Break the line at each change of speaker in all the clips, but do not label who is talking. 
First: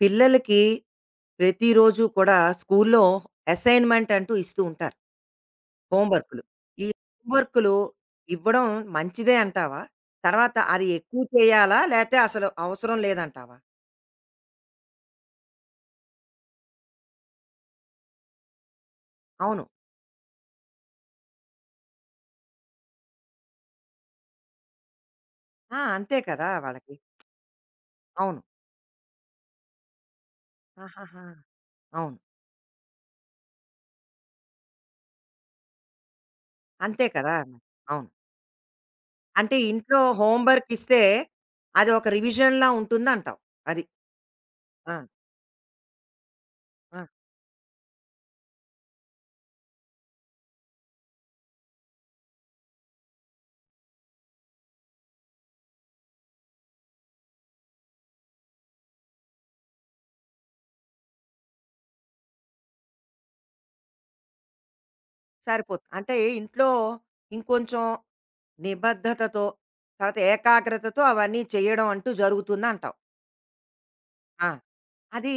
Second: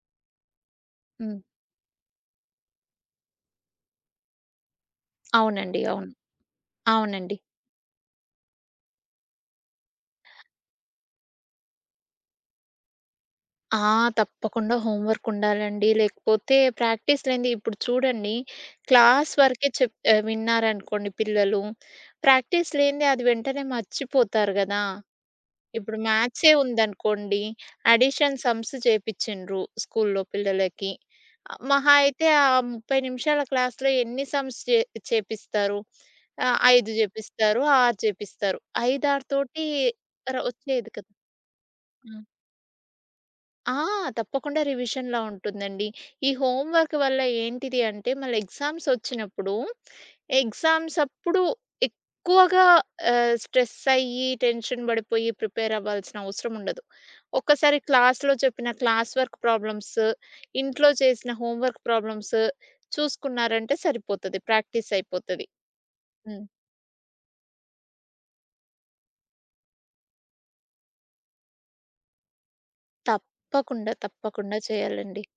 పిల్లలకి
హ్మ్.
ప్రతిరోజు కూడా స్కూల్లో అసైన్మెంట్ అంటూ ఇస్తూ ఉంటారు.
అవునండి. అవును. హ్మ్.
హోంవర్క్‌లు. ఈ
అవునండి.
హోంవర్క్‌లు ఇవ్వడం మంచిదే అంటావా? తర్వాత అది ఎక్కువ చేయాలా? లేతే అసలు అవసరం లేదంటావా?
ఆ! తప్పకుండా హోంవర్క్ ఉండాలండి. లేకపోతే ప్రాక్టీస్ లేనిదే ఇప్పుడు చూడండి క్లాస్
అవును.
వరకే విన్నారనుకోండి పిల్లలు, ప్రాక్టీస్ లేనిదే అది వెంటనే మర్చిపోతారు గదా!
ఆ!
ఇప్పుడు
అంతే కదా!
మ్యాథ్సే
వాళ్ళకి.
ఉందనుకోండి, అడిషన్,
అవును.
సమ్స్ చేపిచ్చిండ్రు స్కూల్‌లో పిల్లలకి.
ఆహాహా!
మహా
అవును.
అయితే ఆ 30 నిమిషాల క్లాస్‌లో ఎన్ని సమ్స్ చేపిస్తారు? 5
అంతే కదా! మరి.
చేపిస్తారు, 6
అవును.
చేపిస్తారు. 5, 6
అంటే
తోటి
ఇంట్లో
ర
హోంవర్క్
వచ్చేది
ఇస్తే
కదా!
అది ఒక
ఆ!
రివిజన్‌లా ఉంటుందంటావు.
ఆ!
అది.
తప్పకుండా
ఆ!
రివిజన్‌లా ఉంటుందండి. ఈ హోమ్ వర్క్
ఆ!
వల్ల ఏంటిది అంటే, మళ్ళీ ఎగ్జామ్స్ ఒచ్చినప్పుడు, ఎగ్జామ్స్ అప్పుడు ఎక్కువగా స్ట్రెస్ అయ్యి, టెన్షన్ బడిపోయి, ప్రిపేర్ అవ్వాల్సిన అవసరం ఉండదు. ఒక్కసారి క్లాస్‌లో చెప్పిన క్లాస్ వర్క్ ప్రాబ్లమ్స్, ఇంట్లో చేసిన హోమ్ వర్క్ ప్రాబ్లమ్స్ చూసుకున్నారంటే సరిపోతది. ప్రాక్టీస్ అయిపోతది.
సరిపోతుంది. అంటే
హ్మ్.
ఇంట్లో ఇంకొంచెం నిబద్ధతతో, తర్వాత ఏకాగ్రతతో అవన్నీ చేయడం అంటూ జరుగుతుందంటావు.
తప్పకుండా,
ఆ!
తప్పకుండా చేయాలండి.
అది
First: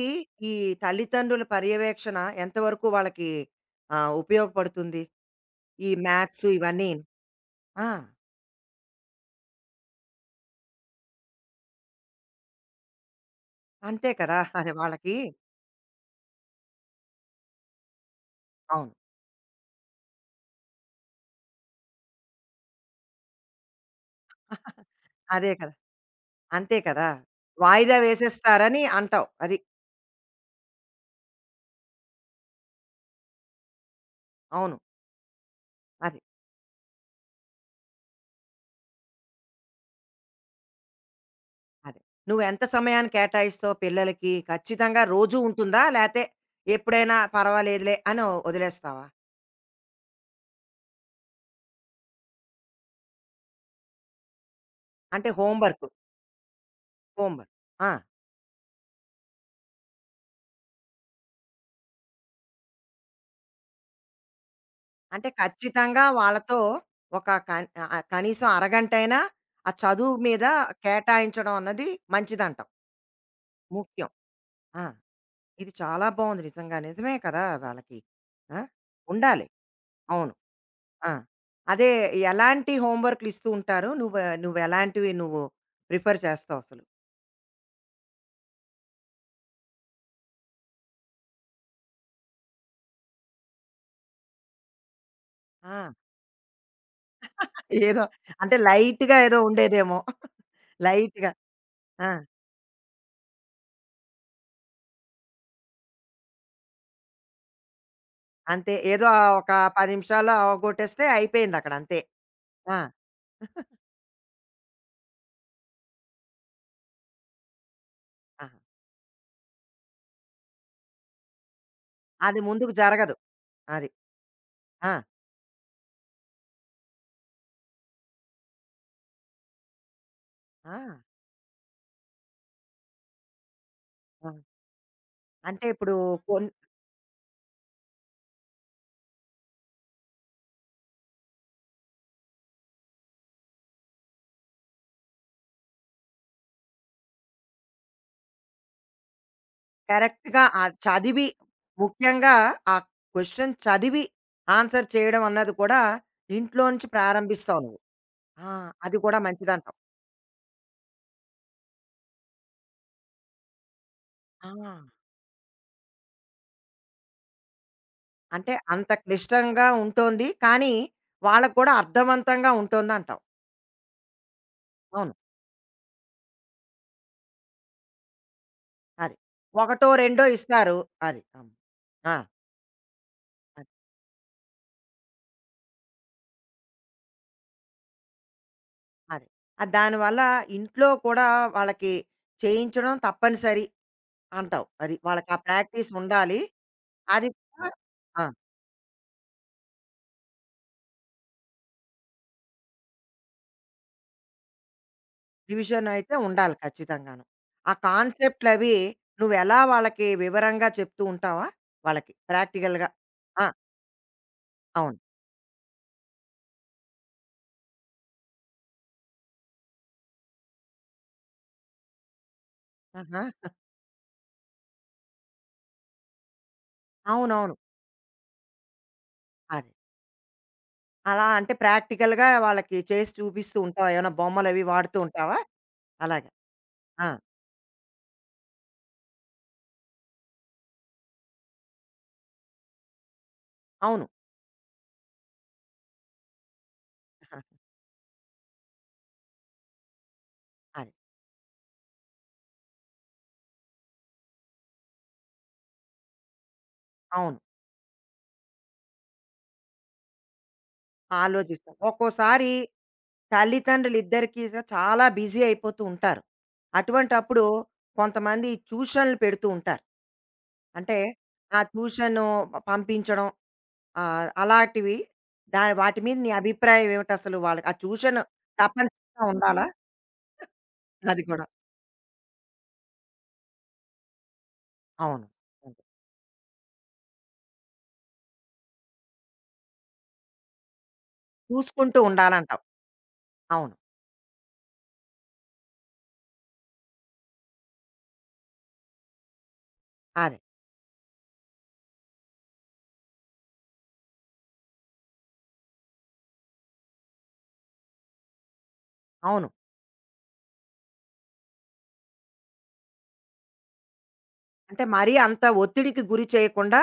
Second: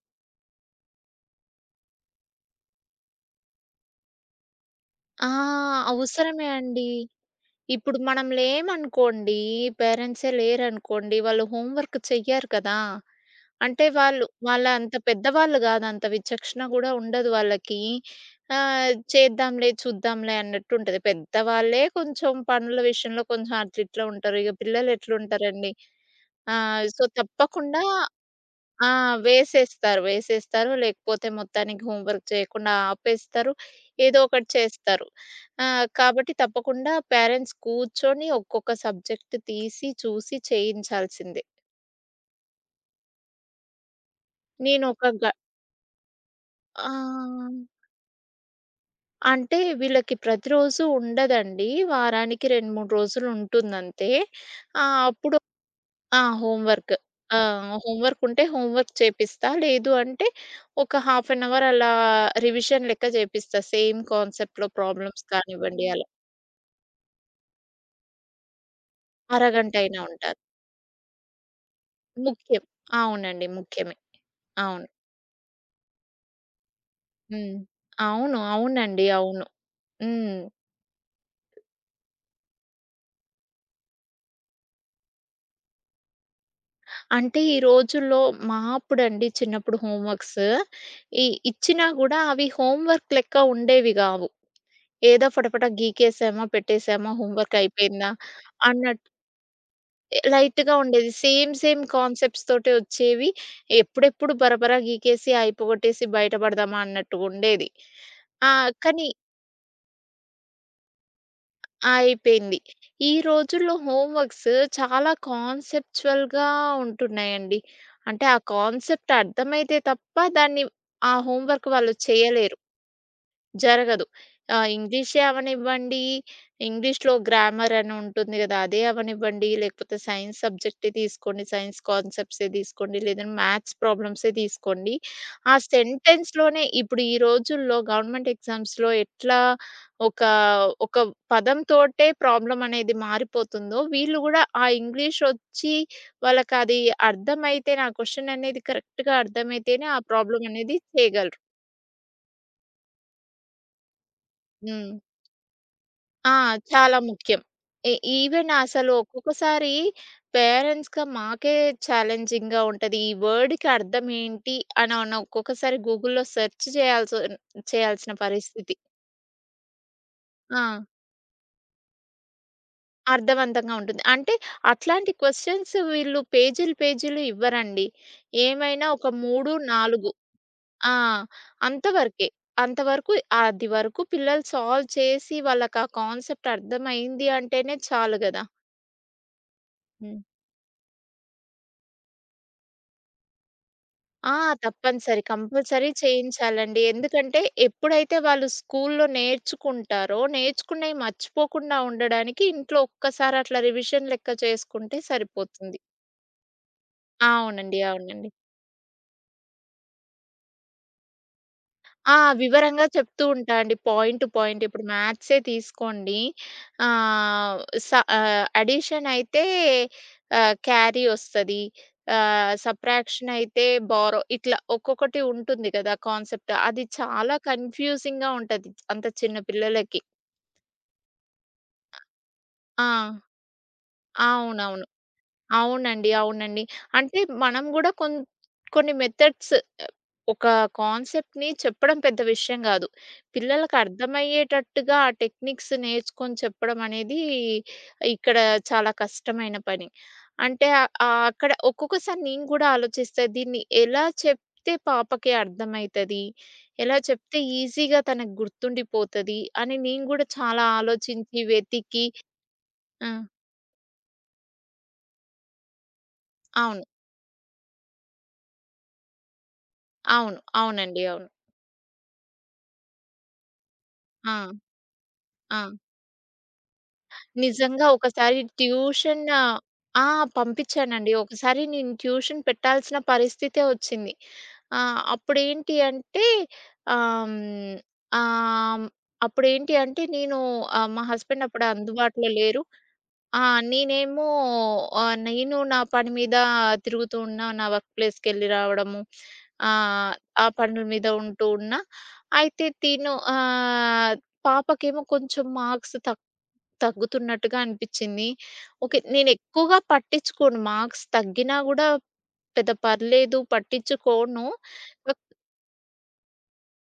ఈ తల్లిదండ్రుల పర్యవేక్షణ ఎంతవరకు వాళ్ళకి ఉపయోగపడుతుంది?
ఆ!
ఈ మ్యాథ్స్
అవసరమే అండి.
ఇవన్నీను. ఆ!
ఇప్పుడు మనం లేమనుకోండి, పేరెంట్సే లేరనుకోండి, వాళ్ళు హోంవర్క్ చెయ్యరు కదా! అంటే
అంతే
వాళ్ళు
కదా!
వాళ్ళ
అది
అంత
వాళ్ళకి
పెద్దవాళ్ళు గాదు. అంత విచక్షణ గూడా ఉండదు వాళ్ళకి.
అవును.
చేద్దాంలే, చూద్దాంలే అన్నట్టుంటది. పెద్దవాళ్ళే కొంచెం పనుల విషయంలో కొంచెం అట్లిట్లా ఉంటారు. ఇగ
అదే
పిల్లలెట్లుంటారండి.
కదా!
ఆ!
అంతే
సో,
కదా!
తప్పకుండా.
వాయిదా వేసేస్తారని
ఆ!
అంటావు. అది.
వేసేస్తారు. వేసేస్తారు. లేకపోతే మొత్తానికి హోమ్ వర్క్ చేయకుండా ఆపేస్తారు. ఏదో ఒకటి
అవును.
చేస్తారు.
అది.
కాబట్టి తప్పకుండా పేరెంట్స్ కూర్చొని ఒక్కొక్క సబ్జెక్ట్ తీసి, చూసి చేయించాల్సిందే.
అదే. నువ్వెంత సమయాన్ని కేటాయిస్తావు పిల్లలకి? ఖచ్చితంగా
నేనొక గ
రోజూ ఉంటుందా? లేతే ఎప్పుడైనా
ఆహ్,
పర్వాలేదులే అని వదిలేస్తావా?
అంటే వీళ్ళకి ప్రతిరోజు ఉండదండి. వారానికి 2, 3 రోజులుంటుందంతే.
అంటే
అప్పుడు.
Homework.
ఆ! హోంవర్క్. ఆ!
హోంవర్క్. ఆ!
హోంవర్కుంటే హోంవర్క్ చేపిస్తా. లేదు అంటే ఒక హాఫ్ అన్ అవర్ అలా రివిజన్ లెక్క చేపిస్తా. సేమ్ కాన్సెప్ట్‌లో ప్రాబ్లమ్స్
అంటే
కానివ్వండి
ఖచ్చితంగా
అలా.
వాళ్ళతో ఒక కనీసం అరగంటైనా ఆ
అరగంటైనా
చదువు
ఉంటారు.
మీద కేటాయించడం అన్నది
ముఖ్యం.
మంచిదంటావు.
అవునండి. ముఖ్యమే.
ముఖ్యం. ఆ!
అవును.
ఇది చాలా బావుంది నిజంగా. నిజమే కదా!
హ్మ్.
వాళ్ళకి.
అవును.
ఆ!
అవునండి. అవును.
ఉండాలి. అవును.
హ్మ్.
ఆ! అదే ఎలాంటి హోంవర్క్‌లు ఇస్తూ ఉంటారు? నువ్వెలాంటివి ప్రిఫర్ చేస్తావు అసలు?
అంటే ఈ రోజుల్లో మా అప్పుడండి చిన్నప్పుడు హోంవర్క్స్ ఇ ఇచ్చినా గూడా అవి హోంవర్క్ లెక్క ఉండేవి గావు. ఏదో ఫటాఫటా
ఆ!
గీకేసామా, పెట్టేసామా, హోంవర్క్
ఏదో
అయిపోయిందా
అంటే
అన్న
లైట్‌గా ఏదో ఉండేదేమో.
లైట్‌గా ఉండేది.
లైట్‌గా.
సేమ్
ఆ!
కాన్సెప్ట్స్ తోటే వచ్చేవి. ఎప్పుడెప్పుడు బరబరా గీకేసి, అయి పోగొట్టేసి బయటపడదామా అన్నట్టుగుండేది. ఆ!
అంతే. ఏదో
కానీ
ఆ ఒక 10 నిమిషాల్లో అవగొట్టేస్తే అయిపోయిందక్కడ అంతే.
అయిపోయింది.
ఆ!
ఈ రోజుల్లో హోమ్ వర్క్స్ చాలా కాన్సెప్చువల్‌గా ఉంటున్నాయండి. అంటే ఆ
ఆహా!
కాన్సెప్ట్ అర్థమైతే తప్ప దాన్ని ఆ హోమ్ వర్క్ వాళ్ళు
అది
చేయలేరు.
ముందుకు జరగదు. అది.
జరగదు.
ఆ!
ఇంగ్లీషే అవ్వనివ్వండి, ఇంగ్లీష్‌లో గ్రామర్ అని ఉంటుంది గదా! అదే అవ్వనివ్వండి, లేకపోతే సైన్స్
ఆ!
సబ్జెక్టే తీసుకోండి, సైన్స్ కాన్సెప్ట్సే తీసుకోండి, లేదంటే మ్యాథ్స్
ఆ!
ప్రాబ్లమ్సే తీసుకోండి. ఆ
అంటే ఇప్పుడు కొన్
సెంటెన్స్‌లోనే ఇప్పుడు ఈ రోజుల్లో గవర్నమెంట్ ఎగ్జామ్స్‌లో ఎట్లా ఒక, ఒక పదంతోటే ప్రాబ్లమ్ అనేది మారిపోతుందో, వీళ్ళు గూడా ఆ ఇంగ్లీష్ ఒచ్చి వాళ్ళకది అర్థమైతేనే, ఆ క్వెషన్ అనేది కరెక్ట్‌గా అర్థమైతేనే ఆ
కరెక్ట్‌గా
ప్రాబ్లమ్ అనేది
చదివి
చేయగలరు.
ముఖ్యంగా ఆ క్వెషన్ చదివి ఆన్సర్
హ్మ్.
చేయడం అన్నది కూడా
ఆ!
ఇంట్లోంచి
చాలా ముఖ్యం.
ప్రారంభిస్తావు నువ్వు.
ఎ
ఆ!
ఈవెన్ అసలు
అది కూడా
ఒక్కొక్కసారి
మంచిదంటావు.
పేరెంట్స్‌గా మాకే ఛాలెంజింగ్‌గా ఉంటది. ఈ వర్డ్‌కి అర్థం
ఆ!
ఏంటి అని అన్న ఒక్కొక్కసారి గూగుల్‌లో సెర్చ్ చేయాల్సిన
అంటే
పరిస్థితి.
అంత క్లిష్టంగా ఉంటోంది.
ఆ!
కానీ వాళ్ళకి కూడా అర్థవంతంగా ఉంటుందంటావు.
అర్థవంతంగా ఉంటుంది. అంటే అట్లాంటి
అవును.
క్వెషన్స్ వీళ్ళు పేజీలు, పేజీలు ఇవ్వరండి. ఏమైనా ఒక
అది.
3,
ఒకటో,
4.
రెండో ఇస్తారు.
ఆ!
అది. అవును. ఆ!
అంతవరకే.
అది.
అంతవరకు అది వరకు పిల్లలు సాల్వ్ చేసి వాళ్ళకి ఆ కాన్సెప్ట్ అర్థమైంది అంటేనే చాలు గదా!
అదే. ఆ!
హ్మ్.
దానివల్ల ఇంట్లో కూడా వాళ్ళకి చేయించడం తప్పనిసరి
ఆ!
అంటావు. అది.
తప్పనిసరి.
వాళ్ళకా
కంపల్సరీ
ప్రాక్టీస్ ఉండాలి.
చేయించాలండి.
అది
ఎందుకంటే,
కూడా
ఎప్పుడైతే
ఆ!
వాళ్ళు స్కూల్‌లో నేర్చుకుంటారో, నేర్చుకున్నయి మర్చిపోకుండా ఉండడానికి ఇంట్లో ఒక్కసారి అట్లా రివిజన్ లెక్క చేసుకుంటే సరిపోతుంది.
రివిజన్ అయితే ఉండాలి ఖచ్చితంగాను. ఆ
అవునండి. అవునండి.
కాన్సెప్ట్‌లవి నువ్వెలా వాళ్ళకి వివరంగా చెప్తూ ఉంటావా? వాళ్ళకి
ఆ! వివరంగా
ప్రాక్టికల్‌గా.
చెప్తూ
ఆ!
ఉంటా అండి. Point to point. ఇప్పుడు
అవును.
మ్యాథ్సే తీసుకోండి. ఆహ్, స అడిషన్ అయితే క్యారీ ఒస్తది.
ఆహా!
సబ్ట్రాక్షన్ అయితే బారో ఇట్లా ఒక్కొక్కటి ఉంటుంది గదా! కాన్సెప్ట్. అది చాలా
అవునవును.
కన్‌ఫ్యూజింగ్‌గా ఉంటది. అంత చిన్న
అదే.
పిల్లలకి.
అలా అంటే ప్రాక్టికల్‌గా వాళ్ళకి
ఆ!
చేసి చూపిస్తూ ఉంటావా? ఏమైనా బొమ్మలవి
అవునవును.
వాడుతూ ఉంటావా?
అవునండి.
అలాగా.
అవునండి.
ఆ!
అంటే మనం గూడా కొన్ని మెథడ్స్ ఒక కాన్సెప్ట్‌ని చెప్పడం పెద్ద విషయం గాదు. పిల్లలకి
అవును.
అర్థమయ్యేటట్టుగా ఆ టెక్నిక్స్ నేర్చుకొని చెప్పడం అనేది
ఆహా.
ఇక్కడ చాలా కష్టమైన పని. అంటే
అదే.
అక్కడ ఒక్కొక్కసారి నేను గూడా ఆలోచిస్తా దీన్ని ఎలా చెప్తే పాపకి అర్థమైతది? ఎలా
అవును.
చెప్తే ఈజీగా తనకు గుర్తుండిపోతది? అని నేను గూడా చాలా ఆలోచించి,
ఆలోచిస్తాం.
వెతికి.
ఒక్కోసారి
ఆ!
తల్లిదండ్రులిద్దరికీ చాలా బిజీ అయిపోతూ ఉంటారు.
అవును.
అటువంటప్పుడు కొంతమంది ట్యూషన్లు పెడుతూ ఉంటారు.
అవును.
అంటే
అవునండి. అవును.
ఆ ట్యూషను పంపించడం
ఆ!
అలాంటివి
ఆ!
వాటి మీద నీ అభిప్రాయం ఏమిటసలు వాళ్ళకి? ఆ
నిజంగా
ట్యూషన్
ఒకసారి ట్యూషన్
తప్పనిసరిగా
ఆ!
ఉండాలా?
ఆ, పంపించానండి.
అది కూడా.
ఒకసారి నేను ట్యూషన్ పెట్టాల్సిన పరిస్థితే వచ్చింది.
అవును. అంతే.
అప్పుడేంటి అంటే. ఆహ్, హ్మ్, ఆహ్, అప్పుడేంటి అంటే నేను మా హస్బెండ్ అప్పుడు
చూసుకుంటూ
అందుబాటులో
ఉండాలంటావు.
లేరు. ఆ!
అవును.
నేనేమో నేను నా పని మీద తిరుగుతూ ఉన్నా. నా వర్క్ ప్లేస్‌కెళ్ళి రావడము. ఆహ్,
అదే.
ఆ పనుల మీద ఉంటూ ఉన్నా. అయితే పాపకేమో కొంచెం మార్క్స్ తక్కువ తగ్గుతున్నట్టుగా అనిపిచ్చింది. ఓకే.
అవును.
నేనెక్కువగా పట్టించుకోను. మార్క్స్ తగ్గినా గూడా పెద్ద పర్లేదు పట్టించుకోను.
అంటే మరీ
బట్.
అంత ఒత్తిడికి గురి చేయకుండా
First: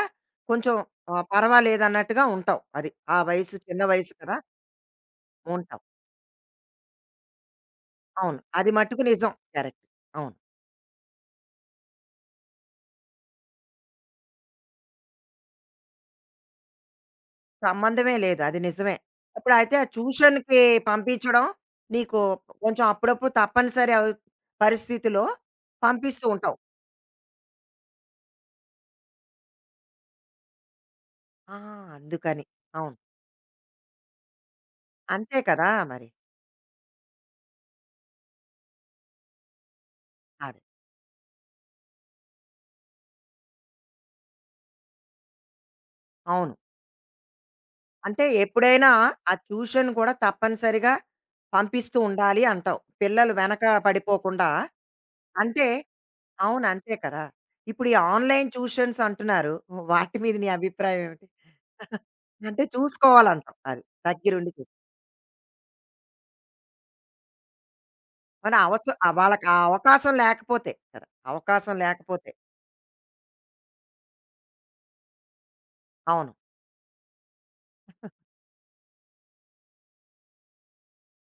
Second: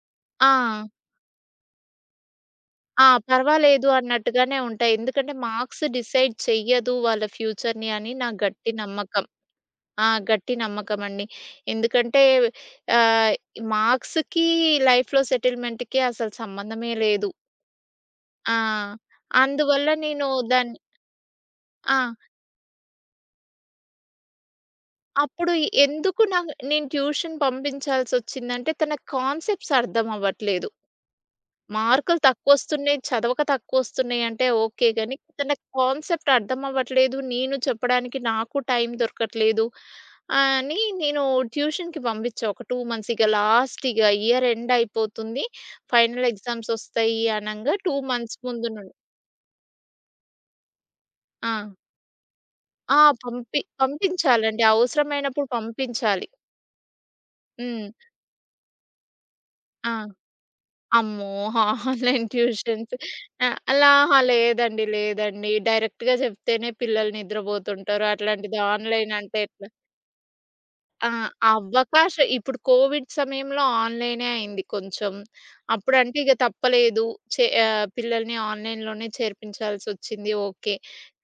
కొంచెం
ఆ!
పర్వాలేదన్నట్టుగా ఉంటావు. అది.
ఆ!
ఆ వయసు చిన్న
పర్వాలేదు
వయసు కదా!
అన్నట్టుగానే ఉంటా. ఎందుకంటే
ఉంటాం.
మార్క్స్ డిసైడ్ చెయ్యదు వాళ్ళ ఫ్యూచర్‌ని అని నా
అవును. అది
గట్టి
మట్టుకు
నమ్మకం.
నిజం. కరెక్ట్.
ఆ!
అవును.
గట్టి నమ్మకమండి. ఎందుకంటే ఆహ్, మార్క్స్‌కి లైఫ్‌లో సెటిల్‌మెంట్‌కి అసలు సంబంధమే లేదు.
సంబంధమే లేదు. అది
ఆ!
నిజమే. ఇప్పుడైతే
అందువల్ల నేను
ట్యూషన్‌కి
దాన్ని.
పంపించడం
ఆ!
నీకు కొంచెం అప్పుడప్పుడు తప్పనిసరి పరిస్థితిలో
అప్పుడు ఎందుకు
పంపిస్తూ
నాకు
ఉంటావు.
నేను ట్యూషన్ పంపించాల్సొచ్చిందంటే, తన కాన్సెప్ట్స్ అర్థం అవ్వట్లేదు.
ఆ!
మార్కులు
అందుకని. అవును.
తక్కువొస్తున్నాయి, చదవక తక్కువొస్తున్నాయి అంటే ఓకే గానీ,
అంతే
తన
కదా! మరి.
కాన్సెప్ట్ అర్థం అవ్వట్లేదు. నేను చెప్పడానికి నాకు టైం దొరకట్లేదు.
అదే.
అని నేను ట్యూషన్‌కి పంపించా ఒక 2 మంత్స్. ఇక లాస్ట్ ఇక ఇయర్ ఎండ్ అయిపోతుంది. ఫైనల్
అవును.
ఎగ్జామ్స్ ఒస్తాయి అనంగా 2
అంటే
మంత్స్ ముందు
ఎప్పుడైనా
నుండి.
ఆ ట్యూషన్ కూడా తప్పనిసరిగా
ఆ!
పంపిస్తూ ఉండాలి అంటావు.
ఆ!
పిల్లలు వెనక పడిపోకుండా.
పంపించాలండి. అవసరమైనప్పుడు
అంటే
పంపించాలి.
అవును. అంతే కదా! ఇప్పుడు
హ్మ్.
ఈ ఆన్‌లైన్ ట్యూషన్స్ అంటున్నారు.
ఆ!
వాటి మీద నీ అభిప్రాయం ఏమిటి?
అమ్మో! ఆన్‌లైన్
అంటే
ట్యూషన్స్. ఆ!
చూసుకోవాలంటాం. అది.
అలా అహా!
దగ్గరుండి చూ
లేదండి. లేదండి. డైరెక్ట్‌గా చెప్తేనే పిల్లలు నిద్రపోతుంటారు. అట్లాంటిది ఆన్‌లైన్ అంటే
వాళ్ళకి ఆ
ఎట్లా?
అవకాశం లేకపోతే కదా!
ఆ!
అవకాశం
అవకాశ
లేకపోతే.
ఇప్పుడు కోవిడ్ సమయంలో ఆన్‌లైనే అయింది కొంచెం. అప్పుడంటే
అవును.
ఇక తప్పలేదు. పిల్లల్ని ఆన్‌లైన్‌లోనే చేర్పించాల్సొచ్చింది ఓకే.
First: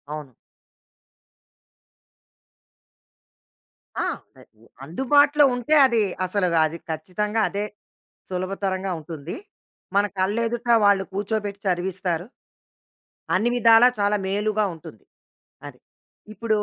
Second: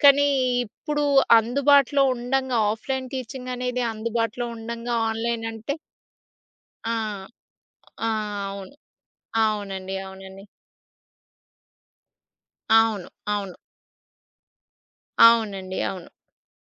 కానీ
అవును.
ఇప్పుడు అందుబాటులో ఉండంగా ఆఫ్‌లైన్ టీచింగ్ అనేది
ఆ!
అందుబాటులో
అదే.
ఉండంగా
అందుబాటులో
ఆన్‌లైన్
ఉంటే
అంటే.
అది అసలు అది
ఆ!
ఖచ్చితంగా అదే
ఆ! అవును.
సులభతరంగా ఉంటుంది.
అవునండి.
మన
అవునండి.
కళ్ళెదుట వాళ్ళు కూర్చోబెట్టి చదివిస్తారు.
అవును.
అన్ని
అవును.
విధాలా చాలా మేలుగా ఉంటుంది. అది.
అవునండి. అవును.
ఇప్పుడు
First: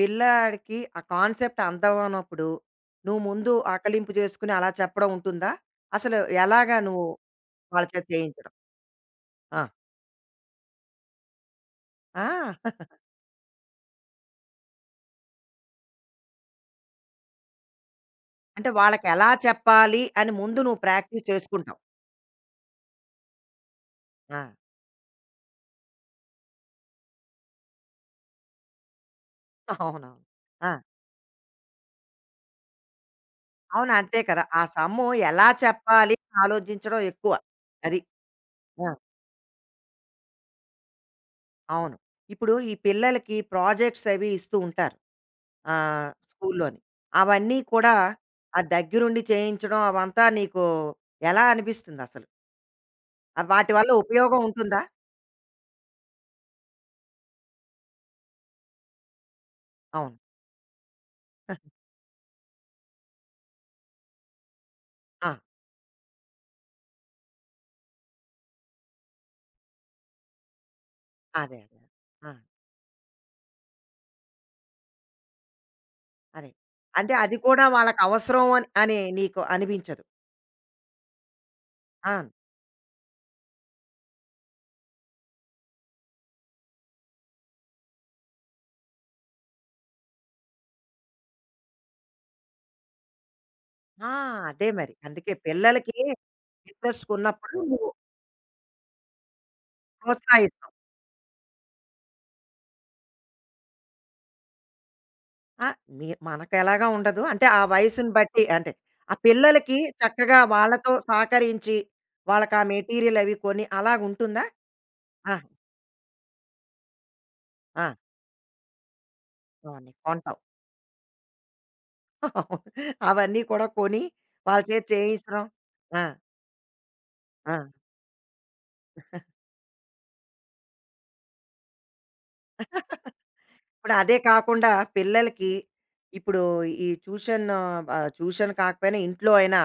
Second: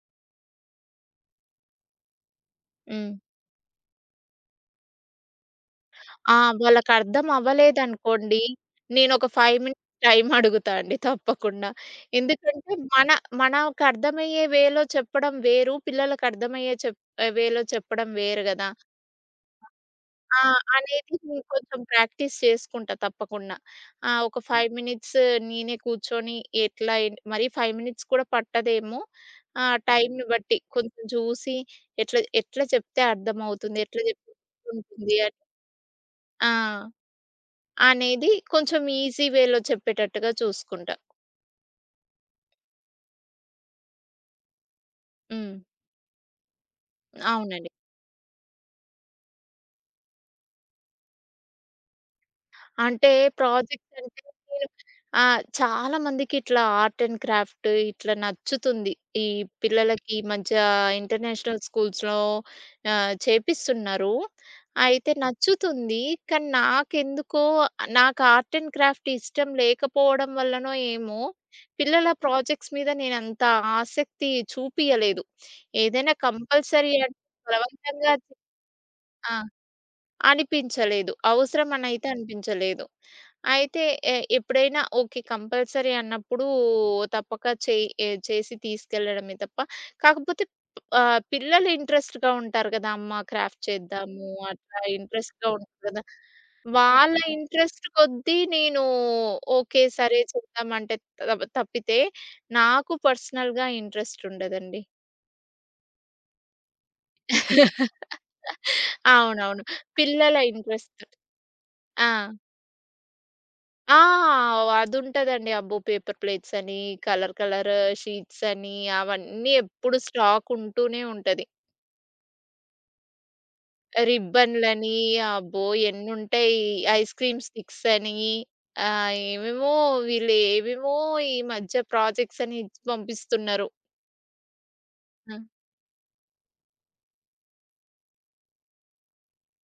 పిల్లాడికి ఆ కాన్సెప్ట్ అందమన్నప్పుడు
హ్మ్.
నువ్వు ముందు ఆకలింపు చేసుకొని అలా చెప్పడం ఉంటుందా? అసలు
ఆ!
ఎలాగా నువ్వు
వాళ్ళకర్థం
వాళ్ళ చేత
అవ్వలేదనుకోండి,
చేయించడం?
నేనొక 5
ఆ!
మినిట్స్ టైమ్ అడుగుతా అండి తప్పకుండా.
ఆ!
ఎందుకంటే, మన మనకర్థమయ్యే వేలో చెప్పడం వేరు, పిల్లలకర్థమయ్యే వేలో చెప్పడం వేరు
అంటే
గదా!
వాళ్ళకెలా చెప్పాలి అని
ఆ!
ముందు నువ్వు
అనేది
ప్రాక్టీస్
నేను
చేసుకుంటావు.
కొంచెం ప్రాక్టీస్ చేసుకుంటా తప్పకుండా. ఆ! ఒక
ఆ!
5 మినిట్స్ నేనే కూర్చొని ఎట్లా ఏంటి మరి 5 మినిట్స్ కూడా పట్టదేమో. ఆ
అవునవును.
టైమ్‌ని బట్టి
ఆ!
కొంచెం చూసి ఎట్లా ఎట్లా చెప్తే అర్థమవుతుంది,
అవును.
ఎట్లా
అంతే
చెప్తే
కదా! ఆ సమ్ము
ఉంటుంది అని.
ఎలా చెప్పాలి అని
ఆ!
ఆలోచించడం ఎక్కువ. అది.
అనేది కొంచెం
ఆ!
ఈజీ వేలో చెప్పేటట్టుగా చూసుకుంటా.
అవును. ఇప్పుడు ఈ పిల్లలకి ప్రాజెక్ట్స్ అవి ఇస్తూ ఉంటారు.
హ్మ్.
స్కూల్లోని. అవన్నీ
అవునండి.
కూడా ఆ దగ్గరుండి చేయించడం అవంతా నీకు ఎలా అనిపిస్తుందసలు?
అంటే
వాటి వల్ల
ప్రాజెక్ట్ అంటే
ఉపయోగం
నేను
ఉంటుందా?
చాలా మందికి ఇట్లా ఆర్ట్ అండ్ క్రాఫ్ట్ ఇట్లా నచ్చుతుంది. ఈ పిల్లలకి
అవును.
ఈ మధ్య ఇంటర్నేషనల్ స్కూల్స్‌లో చేపిస్తున్నారు. అయితే
ఆ!
నచ్చుతుంది. కానీ నాకెందుకో నాకు ఆర్ట్ అండ్ క్రాఫ్ట్ ఇష్టం లేకపోవడం వల్లనో ఏమో
అదే. అదే.
పిల్లల
ఆ!
ప్రాజెక్ట్స్ మీద నేనంత ఆసక్తి చూపియలేదు. ఏదైనా
అదే.
కంపల్సరీ
అంటే
అంటే
అది కూడా
బలవంతంగా.
వాళ్ళకవసరం అని అని
ఆ!
నీకు అనిపించదు.
అనిపించలేదు. అవసరమనైతే
ఆ!
అనిపించలేదు. అయితే ఎప్పుడైనా ఓకే. కంపల్సరీ అన్నప్పుడు తప్పక చేయి ఎ చేసి తీసుకెళ్ళడమే తప్ప, కాకపోతే పిల్లలు ఇంట్రెస్ట్‌గా ఉంటారు కదా! అమ్మ క్రాఫ్ట్
ఆ!
చేద్దాము
అదే
అట్లా
మరి. అందుకే
ఇంట్రెస్ట్‌గా ఉంటారు
పిల్లలకి
కదా!
ఇంట్రెస్ట్
వాళ్ళ
ఉన్నప్పుడు
ఇంట్రెస్ట్
నువ్వు
కొద్దీ నేను ఓకే. సరే చేద్దాం
ప్రోత్సహిస్తావు.
అంటే తప్పితే నాకు పర్సనల్‌గా ఇంట్రెస్ట్ ఉండదండి.
ఆ! మీ మనకెలాగా ఉండదు. అంటే ఆ వయసుని బట్టి అంటే ఆ
అవునవును.
పిల్లలకి
పిల్లల
చక్కగా వాళ్ళతో
ఇంట్రెస్ట్.
సహకరించి
ఆ!
వాళ్ళకి ఆ మెటీరియల్ అవి కొని
ఆ!
అలాగుంటుందా? ఆ!
అదుంటదండి. అబ్బో! పేపర్ ప్లేట్స్ అని, కలర్ కలర్
ఆ!
షీట్స్ అని అవన్నీ
అవన్నీ
ఎప్పుడు
కొంటావు.
స్టాక్ ఉంటూనే ఉంటది.
అవును. అవన్నీ కూడా కొని వాళ్ళ చేత
రిబ్బన్‌లని
చేయించడం.
అబ్బో!
ఆ!
ఎన్నుంటాయి. ఐస్ క్రీమ్
ఆ!
స్టిక్స్ అని ఏమేమో వీళ్ళు ఏవేమో ఈ మధ్య ప్రాజెక్ట్స్ అని ఇచ్చి పంపిస్తున్నారు.
ఇప్పుడు అదే కాకుండా
ఆ!
పిల్లలకి ఇప్పుడు ఈ ట్యూషన్ ట్యూషన్ కాకపోయినా ఇంట్లో అయినా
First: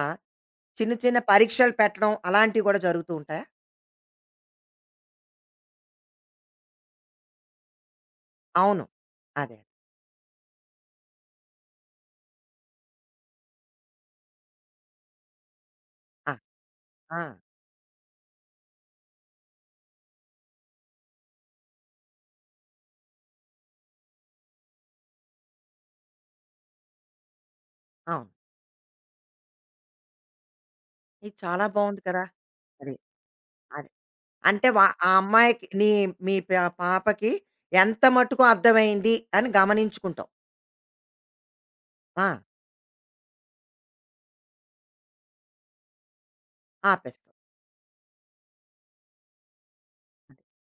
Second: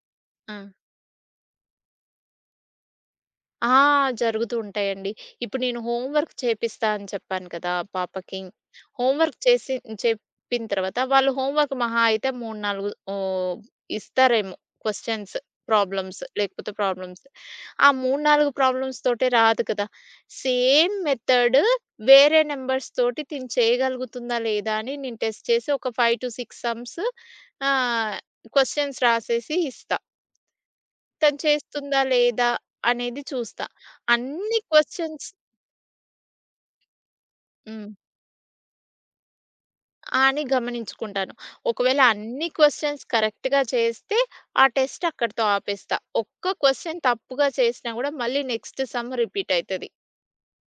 ఆ!
చిన్న చిన్న పరీక్షలు పెట్టడం అలాంటివి కూడా జరుగుతూ ఉంటాయా?
ఆ! జరుగుతూ ఉంటాయండి. ఇప్పుడు నేను హోమ్ వర్క్ చేపిస్తా అని చెప్పాను కదా! పాపకి.
అవును.
హోమ్ వర్క్
అదే.
చేసి చెప్పిన తర్వాత వాళ్ళు హోమ్ వర్క్ మహా అయితే 3, 4 ఓహ్! ఇస్తారేమో క్వెషన్స్, ప్రాబ్లమ్స్
ఆ!
లేకపోతే
ఆ!
ప్రాబ్లమ్స్. ఆ 3, 4 ప్రాబ్లమ్స్ తోటే రాదు కదా! సేమ్ మెథడ్ వేరే నంబర్స్ తోటి చేయగలుగుతుందా లేదా అని నేను టెస్ట్ చేసి ఒక 5-6 సమ్స్ ఆహ్,
అవును.
క్వెషన్స్ రాసేసి ఇస్తా.
ఇది
తను
చాలా బావుంది
చేస్తుందా
కదా!
లేదా
అది.
అనేది చూస్తా.
అది.
అన్ని
అంటే వా ఆ
క్వెషన్స్.
అమ్మాయికి మీ పాపకి
హ్మ్.
ఎంత మటుకు అర్థమైంది అని గమనించుకుంటావు.
అని గమనించుకుంటాను. ఒకవేళ
ఆ!
అన్ని క్వెషన్స్ కరెక్ట్‌గా చేస్తే ఆ టెస్ట్ అక్కడితో ఆపేస్తా. ఒక్క క్వెషన్
ఆపేస్తావు.
తప్పుగా చేసినా గూడా మళ్ళీ నెక్స్ట్ సమ్ రిపీట్ అయితది.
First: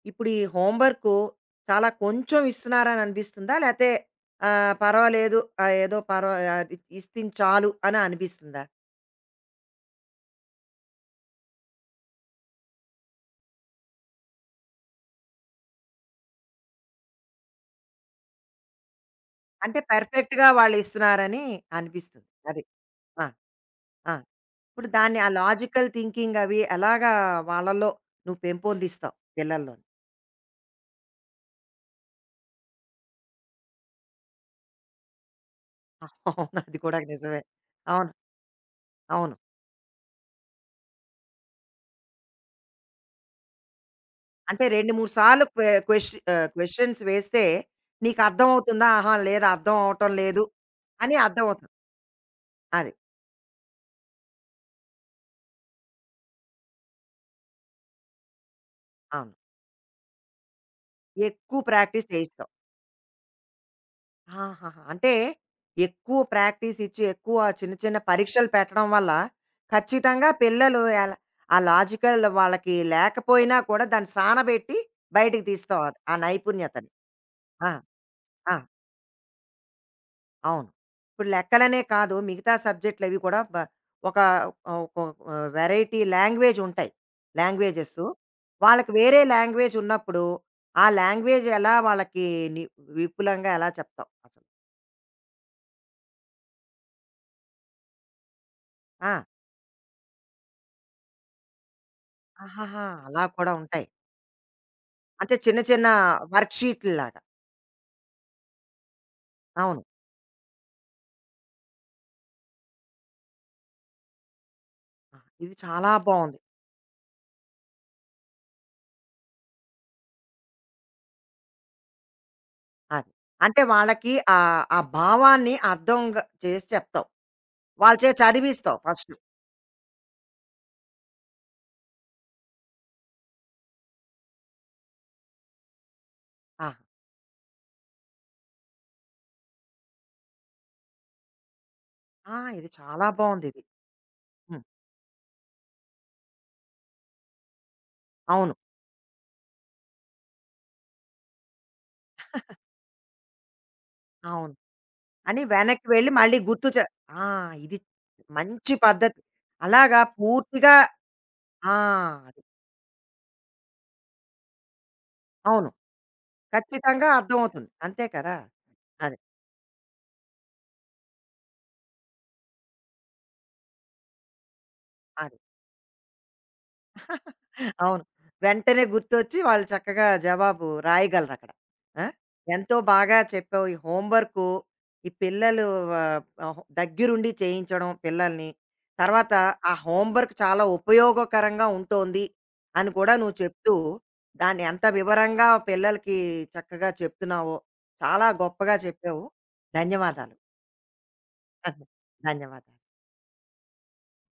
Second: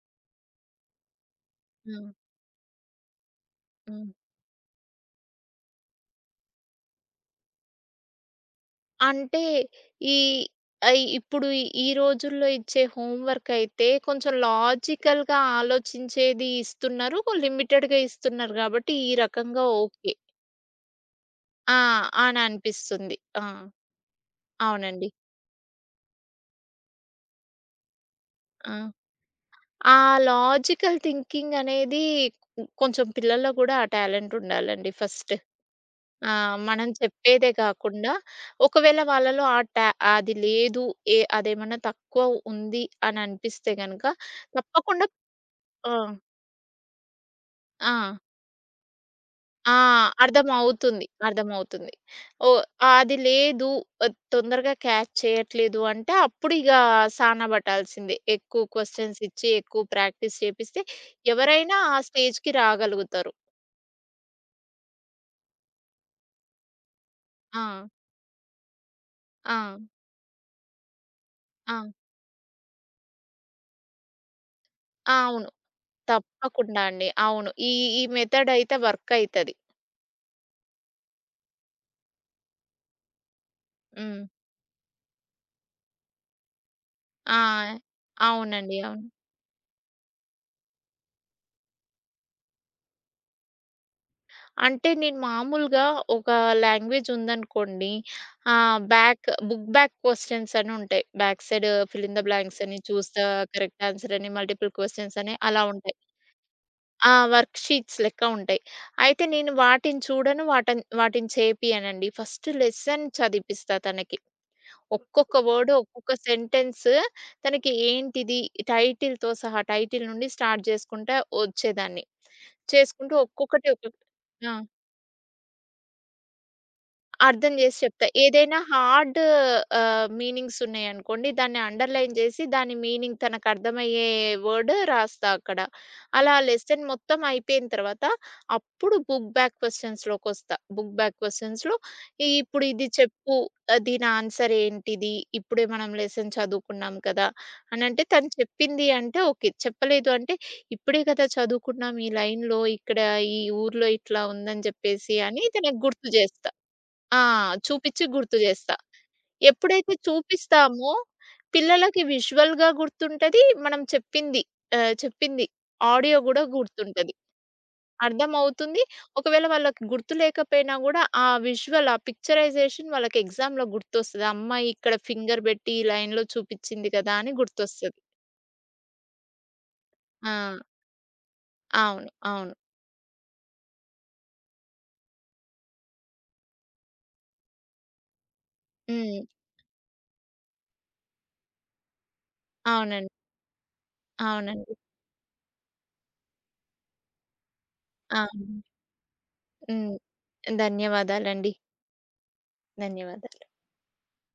ఇప్పుడు ఈ హోంవర్కు చాలా
హ్మ్.
కొంచెం ఇస్తున్నారని అనిపిస్తుందా? లేతే
హ్మ్.
పర్వాలేదు ఆహ్, ఏదో పర్వా ఆహ్, ఇస్తింది చాలు అని అనిపిస్తుందా?
అంటే ఈ ఇప్పుడు ఈ రోజుల్లో ఇచ్చే హోంవర్క్ అయితే కొంచెం లాజికల్‌గా ఆలోచించేది ఇస్తున్నారు. లిమిటెడ్‌గా ఇస్తున్నారు గాబట్టి ఈ రకంగా
అంటే
ఓకే.
పర్ఫెక్ట్‌గా వాళ్ళు ఇస్తున్నారని
ఆ!
అనిపిస్తుంది.
అని
అది.
అనిపిస్తుంది.
ఆ!
ఆ!
ఆ! ఇప్పుడు
అవునండి.
దాన్ని ఆ లాజికల్ థింకింగ్ అవి ఎలాగా వాళ్ళలో నువ్వు
ఆ!
పెంపొందిస్తావు పిల్లల్లో?
ఆ లాజికల్ థింకింగ్ అనేది హ్మ్, కొంచెం పిల్లల్లో గూడా ఆ టాలెంట్ ఉండాలండి ఫస్ట్. ఆ!
అవును. అది
మనం
కూడా నిజమే.
చెప్పేదే
అవును.
కాకుండా, ఒకవేళ
అవును.
వాళ్ళలో ఆ టా అది లేదు, ఏ అదేమన్నా తక్కువ ఉంది అని అనిపిస్తే గనక
అంటే 2,
తప్పకుండా.
3 సార్లు
ఆ!
క్వెషన్ క్వెషన్స్ వేస్తే
ఆ!
నీకు అర్థమవుతుందా? ఆహా! లేదు
ఆ!
అర్థం అవ్వటం లేదు
అర్థమవుతుంది.
అని అర్థమవుతుంది.
అర్థమవుతుంది. ఓహ్!
అది.
అది లేదు తొందరగా క్యాచ్ చేయట్లేదు అంటే అప్పుడు ఇగ సాన పట్టాల్సిందే. ఎక్కువ క్వెషన్స్
అవును.
ఇచ్చి, ఎక్కువ ప్రాక్టీస్ చేపిస్తే
ఎక్కువ
ఎవరైనా ఆ
ప్రాక్టీస్ చేయిస్తావు.
స్టేజ్‌కి రాగలుగుతారు.
ఆహాహా! అంటే ఎక్కువ ప్రాక్టీస్ ఇచ్చి, ఎక్కువ
ఆ!
చిన్న చిన్న పరీక్షలు పెట్టడం వల్ల
ఆ!
ఖచ్చితంగా పిల్లలు ఎలా ఆ
ఆ!
లాజికల్ వాళ్ళకి లేకపోయినా కూడా దాన్ని సానబెట్టి
ఆ!
బయటికి
అవును.
తీస్తావు అది ఆ
తప్పకుండా
నైపుణ్యతని.
అండి. అవును.
ఆ!
ఈ ఈ మెథడ్
ఆ!
అయితే వర్క్ అయితది.
అవును. ఇప్పుడు లెక్కలనే కాదు మిగతా సబ్జెక్ట్‌లవి కూడా ఒక
హ్మ్.
ఒక వెరైటీ లాంగ్వేజ్ ఉంటాయి.
ఆ!
లాంగ్వేజెస్.
అవునండి.
వాళ్ళకి
అవును.
వేరే లాంగ్వేజ్ ఉన్నప్పుడు, ఆ లాంగ్వేజ్ ఎలా వాళ్ళకి ని విపులంగా ఎలా చెప్తావు అసలు?
అంటే నేను మామూలుగా ఒక లాంగ్వేజ్ ఉందనుకోండి. ఆహ్,
ఆ!
బ్యాక్ బుక్ బ్యాక్ క్వెషన్స్ అని ఉంటాయి. Back side fill in the blanks అని
ఆహాహా!
చూస్ ద
అలా కూడా
కరెక్ట్
ఉంటాయి.
ఆన్సర్ అని, మల్టిపుల్ క్వెషన్స్
అంటే
అని
చిన్న
అలా
చిన్న
ఉంటాయి.
వర్క్
ఆ!
షీట్‌ల్లాగా.
వర్క్ షీట్స్ లెక్క ఉంటాయి. అయితే నేను
అవును.
వాటిని చూడను. వాటిని చేపియనండి. ఫస్ట్ లెసన్ చదివిపిస్తా తనకి.
ఆ!
ఒక్కొక్క
ఇది
వర్డ్,
చాలా
ఒక్కొక్క
బావుంది.
సెంటెన్స్ తనకి ఏంటిది టైటిల్‌తో సహా టైటిల్ నుండి స్టార్ట్ చేసుకుంటా వచ్చేదాన్ని.
అది.
చేసుకుంటూ
అంటే
ఒక్కొక్కటి ఒక్కొక్క.
వాళ్ళకి
ఆ!
ఆ భావాన్ని అర్థంగా చేసి చెప్తావు.
అర్థం జేసి
వాళ్ళ
చెప్తా.
చేత
ఏదైనా
చదివిస్తావు ఫస్టు.
హార్డ్ మీనింగ్స్ ఉన్నాయనుకోండి, దాన్ని అండర్‌లైన్ జేసి దాని మీనింగ్ తనకర్థమయ్యే వర్డ్ రాస్తా అక్కడ. అలా
ఆ!
లెసన్ మొత్తం అయిపోయిన తర్వాత, అప్పుడు బుక్ బ్యాక్ క్వెషన్స్‌లోకొస్తా. బుక్ బ్యాక్ క్వెషన్స్‌లో ఈ
ఆ!
ఇప్పుడు
ఇది
ఇది
చాలా
చెప్పు.
బావుందిది.
దీని ఆన్సర్
హ్మ్.
ఏంటిది? ఇప్పుడే మనం లెసన్ చదువుకున్నాం కదా! అనంటే తను
అవును.
చెప్పింది అంటే ఓకే. చెప్పలేదు అంటే, ఇప్పుడే కదా చదువుకున్నాం ఈ లైన్‌లో, ఇక్కడ ఈ ఊర్లో ఇట్లా
అవును.
ఉందని జెప్పేసి
అని
అని తనకు
వెనక్కి
గుర్తు
వెళ్లి మళ్ళీ
జేస్తా.
గుర్తు.
ఆ!
ఆ! ఇది
చూపిచ్చి గుర్తు
మంచి
జేస్తా.
పద్ధతి.
ఎప్పుడైతే
అలాగా పూర్తిగా
చూపిస్తామో
ఆ!
పిల్లలకి
అది.
విజువల్‌గా గుర్తుంటది. మనం చెప్పింది
అవును.
ఆడియో గూడా
ఖచ్చితంగా
గుర్తుంటది.
అర్థమవుతుంది. అంతే కదా!
అర్థమవుతుంది.
అది.
ఒకవేళ వాళ్ళకి గుర్తు లేకపోయినా గూడా ఆ విజువల్, ఆ పిక్చరైజేషన్ వాళ్ళకి ఎగ్జామ్‌లో గుర్తొస్తది. ఆ అమ్మాయి ఇక్కడ
అది.
ఫింగర్ బెట్టి ఈ లైన్‌లో చూపిచ్చింది కదా! అని గుర్తొస్తది.
అవును. వెంటనే గుర్తొచ్చి వాళ్ళు చక్కగా
ఆ!
జవాబు రాయగలరక్కడ. ఆ!
అవును. అవును.
ఎంతో బాగా చెప్పావు. ఈ హోమ్ వర్కు, ఈ పిల్లలు ఆహ్, ఆహ్, దగ్గరుండి చేయించడం పిల్లల్ని.
హ్మ్.
తర్వాత ఆ హోమ్ వర్క్ చాలా ఉపయోగకరంగా ఉంటోంది అని
అవునండి.
కూడా నువ్వు చెప్తూ, దాన్ని
అవునండి.
ఎంత వివరంగా పిల్లలకి చక్కగా చెప్తున్నావో, చాలా
అవును.
గొప్పగా చెప్పావు.
హ్మ్.
ధన్యవాదాలు.
ధన్యవాదాలండి.
ధన్యవాదాలు.
ధన్యవాదాలు.